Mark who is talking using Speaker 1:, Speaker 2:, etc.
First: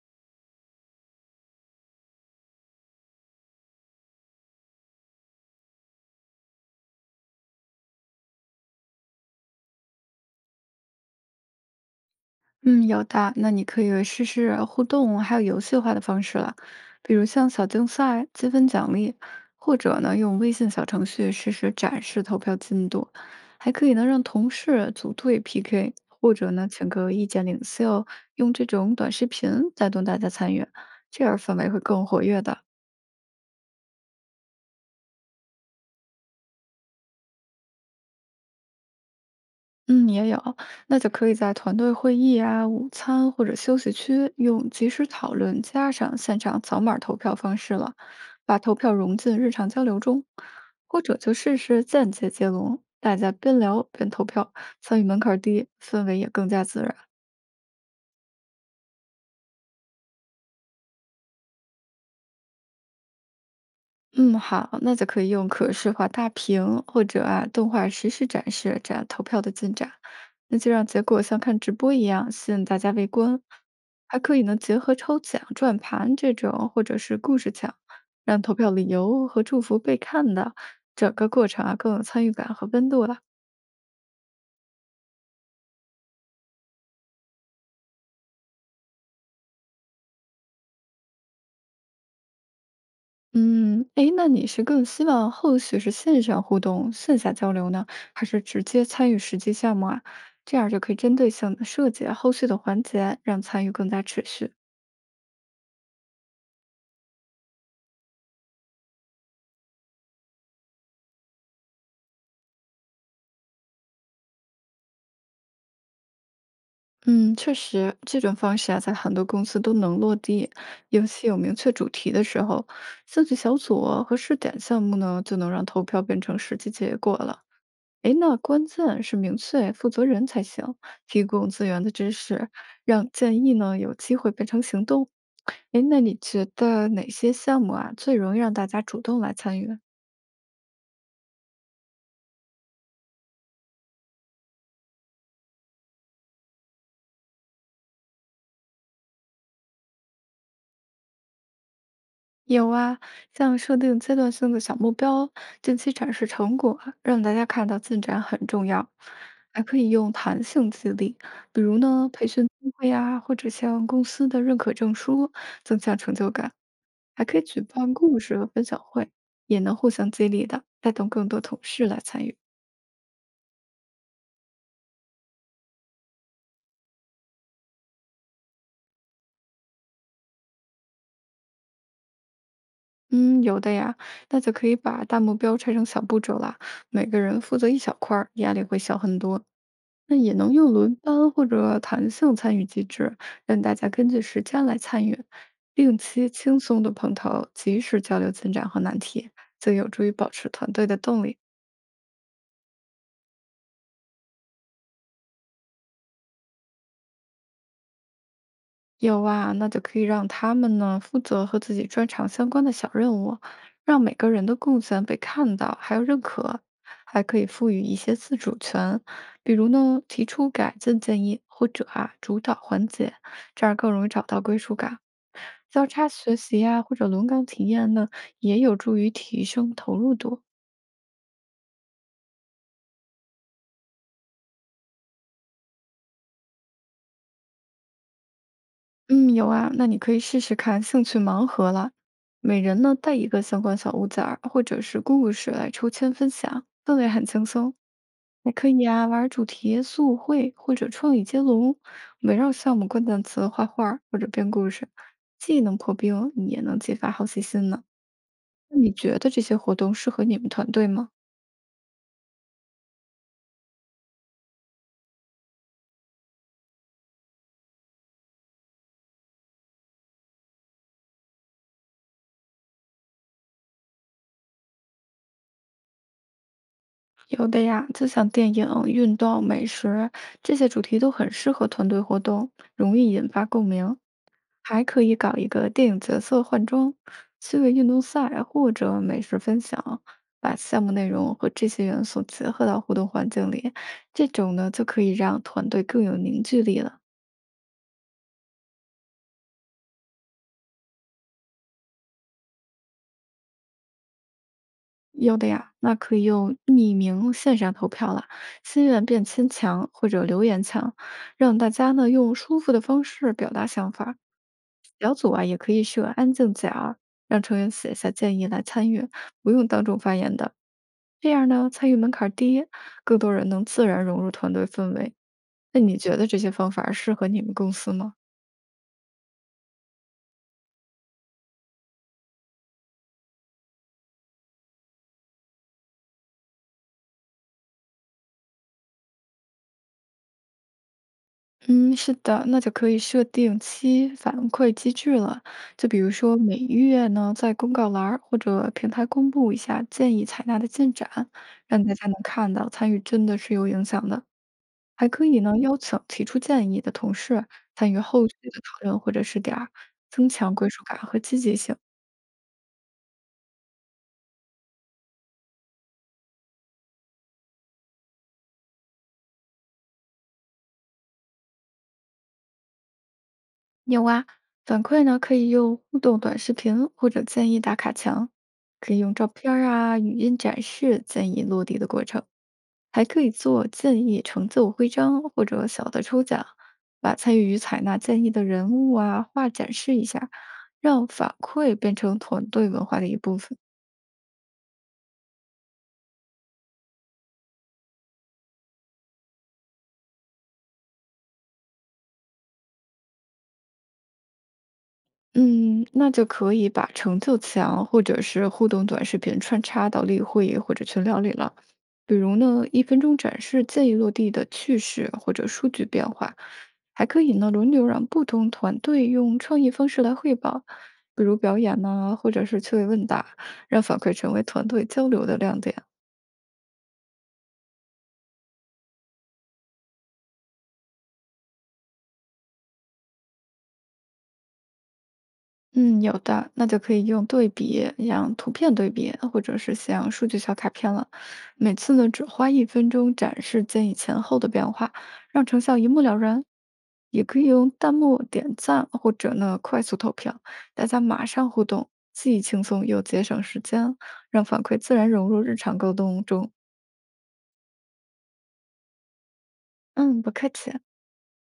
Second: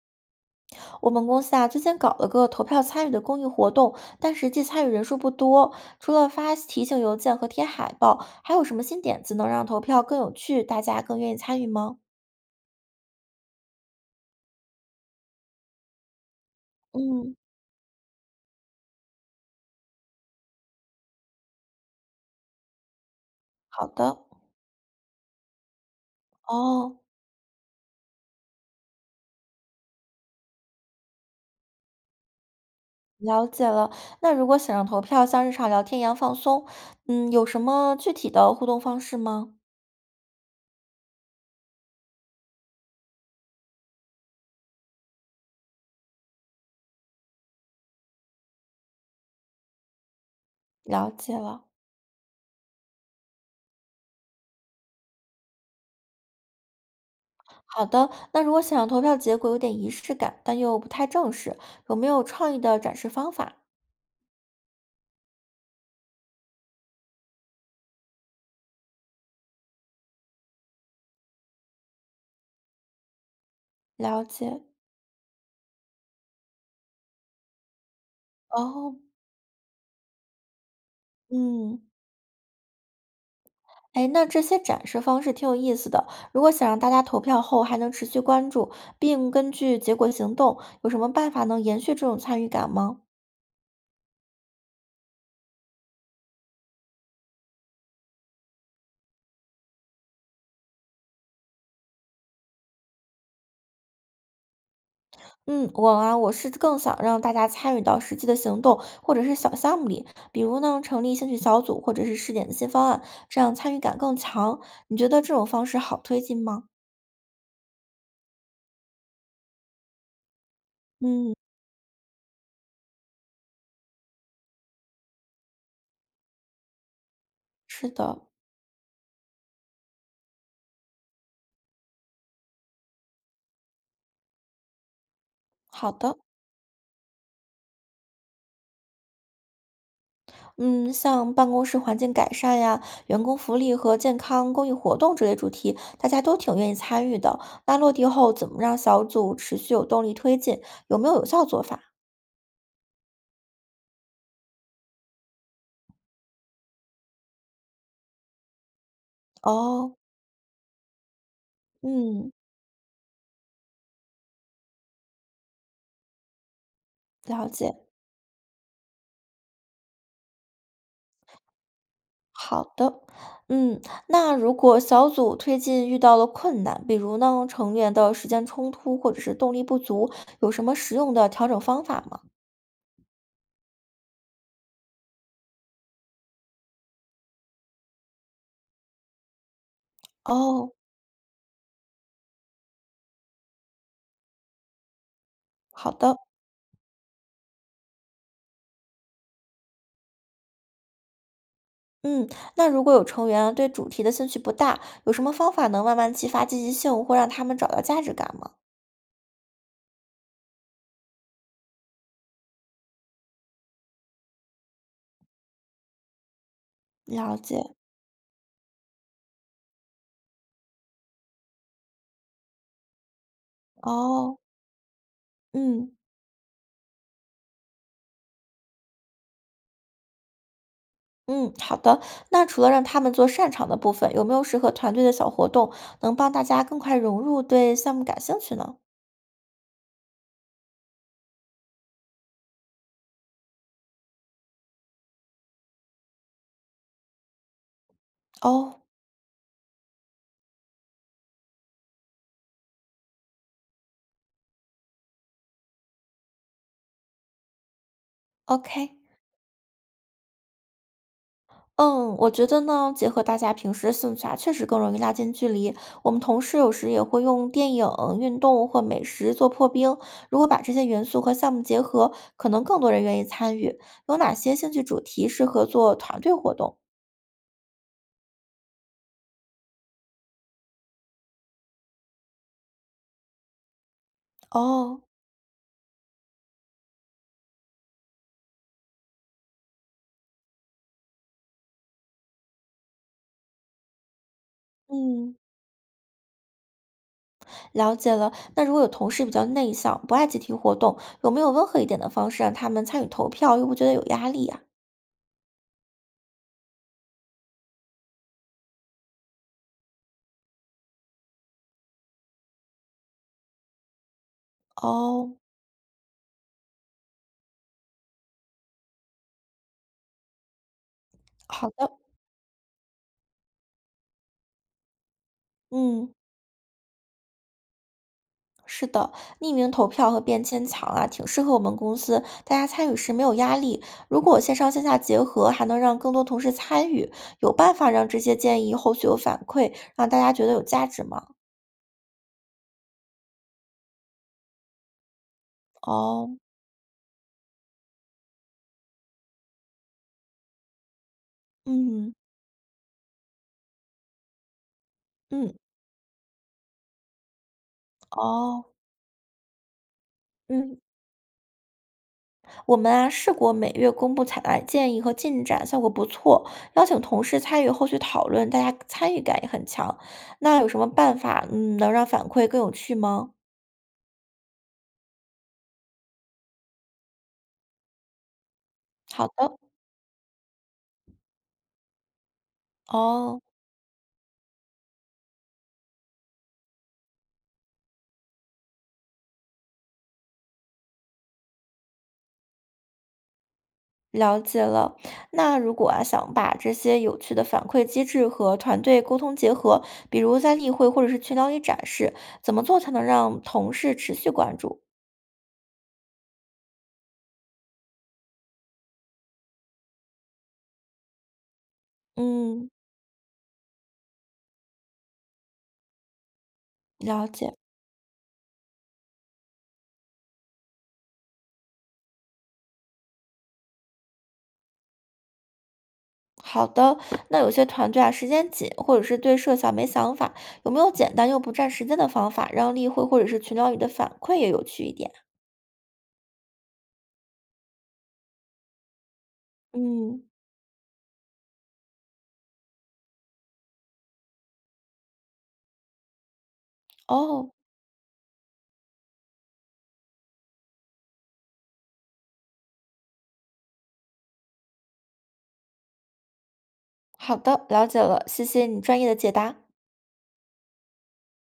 Speaker 1: 我们公司啊，最近搞了个投票参与的公益活动，但实际参与人数不多。除了发提醒邮件和贴海报，还有什么新点子能让投票更有趣，大家更愿意参与吗？
Speaker 2: 嗯，有的。那你可以试试互动还有游戏化的方式了，比如
Speaker 1: 嗯，
Speaker 2: 像小竞赛、积分奖励，或者呢用微信小程序实时展示投票进度，还可
Speaker 1: 好
Speaker 2: 以呢
Speaker 1: 的，
Speaker 2: 让同事组队 PK，或者呢请
Speaker 1: 哦，
Speaker 2: 个意见领袖，用这种短视频带动大家参与，这样氛围会更活跃的。
Speaker 1: 了解了。那如果想让投票像日常聊天一样放松，嗯，有什么具体的互动方式吗？
Speaker 2: 嗯，也有。那就可以在团队会议啊、午餐或者休息区用即时讨论加上现场扫码投票方式了，把投票融进日常交流中。或
Speaker 1: 了
Speaker 2: 者就
Speaker 1: 解
Speaker 2: 试
Speaker 1: 了。
Speaker 2: 试间接接龙，大家边聊边投票，参与门槛儿低，氛围也更加自然。
Speaker 1: 好的，那如果想让投票结果有点仪式感，但又不太正式，有没有创意的展示方法？
Speaker 2: 嗯，好，那就可以用可视化大屏或者啊动画实时展示展投票的进展，那就让结果像看直播一样吸引大家围观。还
Speaker 1: 了
Speaker 2: 可以呢，
Speaker 1: 解。
Speaker 2: 结合抽奖、转盘这种，或者是故事墙，让投票理
Speaker 1: 哦，
Speaker 2: 由和祝福被看到，整个过程啊
Speaker 1: 嗯。
Speaker 2: 更有参与感和温度了。
Speaker 1: 哎，那这些展示方式挺有意思的。如果想让大家投票后还能持续关注，并根据结果行动，有什么办法能延续这种参与感吗？
Speaker 2: 嗯，诶，那你是更希望后续是线上互动、线下交流呢，还是直接参与实际项目啊？这样就可以针对性的设计后续的环节，让参与更加持续。
Speaker 1: 嗯，我啊，我是更想让大家参与到实际的行动或者是小项目里，比如呢，成立兴趣小组或者是试点的新方案，这样参与感更强。你觉得这种方式好推进吗？
Speaker 2: 嗯，确实，这种方式啊，在很多公司都能落地，尤其
Speaker 1: 嗯，
Speaker 2: 有明确主题的时候，兴趣小组和试点项目呢，就能让投票变成实际结果了。
Speaker 1: 是
Speaker 2: 诶，
Speaker 1: 的，
Speaker 2: 那关键是明确负责人才行，提供资源的支持，让建议呢有机会变成行动。诶，
Speaker 1: 好
Speaker 2: 那你
Speaker 1: 的。
Speaker 2: 觉得哪些项目啊最容易让大家主动来参与？
Speaker 1: 嗯，像办公室环境改善呀、员工福利和健康公益活动这类主题，大家都挺愿意参与的。那落地后，怎么让小组持续有动力推进？有没有有效做法？
Speaker 2: 有啊，像设定阶段性的小目标，近期展示成果，让大家看到进展很重要。还可以
Speaker 1: 哦，
Speaker 2: 用弹性激励，比如呢，培
Speaker 1: 嗯，
Speaker 2: 训机会啊，或者像公司的认可证书，增强成就感。还可以
Speaker 1: 了
Speaker 2: 举
Speaker 1: 解。
Speaker 2: 办故事和分享会，也能互相激励的，带动更多同事来参与。
Speaker 1: 好的，嗯，那如果小组推进遇到了困难，比如呢成员的时间冲突或者是动力不足，有什么实用的调整方法吗？
Speaker 2: 嗯，有的呀，那就可以把大目标拆成小步骤啦，每个人负责一小块儿，压力会小很多。那也能用
Speaker 1: 哦，
Speaker 2: 轮班或者弹性参与机制，让大家根据时间来参与，
Speaker 1: 好
Speaker 2: 定
Speaker 1: 的。
Speaker 2: 期轻松的碰头，及时交流进展和难题，就有助于保持团队的动力。
Speaker 1: 嗯，那如果有成员啊对主题的兴趣不大，有什么方法能慢慢激发积极性，或让他们找到价值感吗？
Speaker 2: 有啊，那就可以让他们呢负责和自己专长相关的小任务，让每个人的贡献被看到，还有认可，还可
Speaker 1: 了
Speaker 2: 以赋
Speaker 1: 解，
Speaker 2: 予一些自主权，比如呢提出改进建议，或者啊主导环节，这样更容易找
Speaker 1: 哦，
Speaker 2: 到归属感。交
Speaker 1: 嗯
Speaker 2: 叉学习呀、或者轮岗体验呢，也有助于提升投入度。
Speaker 1: 嗯，好的。那除了让他们做擅长的部分，有没有适合团队的小活动，能帮大家更快融入，对项目感兴趣呢？
Speaker 2: 嗯，有啊，那你可以试试看兴趣盲盒了。每人呢带一个相关小物件儿或者是故事来抽签分享，氛围很轻松。还可
Speaker 1: 哦
Speaker 2: 以啊，玩儿主题速绘或者创意接龙，围绕项目关键词画画儿或者编故事，既能破冰，也能激发好奇心呢。那你
Speaker 1: ，OK。
Speaker 2: 觉得这些活动适合你们团队吗？
Speaker 1: 嗯，我觉得呢，结合大家平时的兴趣啊，确实更容易拉近距离。我们同事有时也会用电影、运动或美食做破冰。如果把这些元素和项目结合，可能更多人愿意参与。有哪些兴趣主题适合做团队活动？
Speaker 2: 有的呀，就像电影、运动、美食这些主题都很适合团队活动，容易引发共鸣。还可
Speaker 1: 哦，
Speaker 2: 以搞一个电影角色换装、趣味运动赛或者美食分享，把项目内容和这些元素结合到互动环境里，这种呢就可以
Speaker 1: 嗯，
Speaker 2: 让团队更有凝聚力了。
Speaker 1: 了解了。那如果有同事比较内向，不爱集体活动，有没有温和一点的方式让他们参与投票，又不觉得有压力呀？
Speaker 2: 有的呀，那可以用匿名线上投票了，心愿变迁墙或者留言墙，让大家呢用舒服的方式表达想法。小组
Speaker 1: 哦，
Speaker 2: 啊也可以设安静角儿，让成员写下建议来参与，不用当众发言的。这样呢，
Speaker 1: 好
Speaker 2: 参
Speaker 1: 的，
Speaker 2: 与门槛儿低，更多人能自然融入团队氛围。那你
Speaker 1: 嗯。
Speaker 2: 觉得这些方法适合你们公司吗？
Speaker 1: 是的，匿名投票和便签墙啊，挺适合我们公司，大家参与时没有压力。如果线上线下结合，还能让更多同事参与，有办法让这些建议后续有反馈，让大家觉得有价值吗？
Speaker 2: 嗯，是的，那就可以设定期反馈机制了。就比如说
Speaker 1: 哦，
Speaker 2: 每月呢，在公告栏儿或者平台公布一下建议采纳的进展，让大家
Speaker 1: 嗯
Speaker 2: 能看到参与真的是有影响的。还可以呢，
Speaker 1: 嗯，
Speaker 2: 邀请提出建议的同事参与后续的
Speaker 1: 哦。
Speaker 2: 讨论或者试点儿，增强归
Speaker 1: 嗯，
Speaker 2: 属感和积极性。
Speaker 1: 我们啊试过每月公布采纳建议和进展，效果不错。邀请同事参与后续讨论，大家参与感也很强。那有什么办法，嗯，能让反馈更有趣吗？
Speaker 2: 有啊，反馈呢可以用互动短视频或者建议打卡墙，可以用照
Speaker 1: 好
Speaker 2: 片
Speaker 1: 的，
Speaker 2: 儿啊、语音展示建议落地的过程，还可以
Speaker 1: 哦。
Speaker 2: 做建议成就徽章或者小的抽奖，把参与采纳建议的人物啊画展示一下，让反馈变成团队文化的一部分。
Speaker 1: 了解了，那如果啊想把这些有趣的反馈机制和团队沟通结合，比如在例会或者是群聊里展示，怎么做才能让同事持续关注？
Speaker 2: 嗯，那就可以把成就墙或者是互动短视频穿插到例会或者群聊里了。比如呢，
Speaker 1: 嗯，
Speaker 2: 一分钟展示建议落地的趣事或者数据变化，还可
Speaker 1: 了
Speaker 2: 以呢
Speaker 1: 解。
Speaker 2: 轮流让不同团队用创意方式来汇报，比如表演呐、或者是趣味问答，让反馈成为团队交流的亮点。
Speaker 1: 好的，那有些团队啊时间紧，或者是对设想没想法，有没有简单又不占时间的方法，让例会或者是群聊里的反馈也有趣一点？
Speaker 2: 嗯，有的，那就可以用对比，让图片对比，或者是像
Speaker 1: 嗯，
Speaker 2: 数据小卡片了。每次呢，只花一分钟展示建议前后的变化，让成效一目了然。也可以
Speaker 1: 哦，
Speaker 2: 用弹幕点赞，或者呢快速投票，大家马上互动，既轻松又节省时间，让反馈自然融入日常沟通中。
Speaker 1: 好的，了解了，谢谢你专业的解答。
Speaker 2: 嗯，不客气。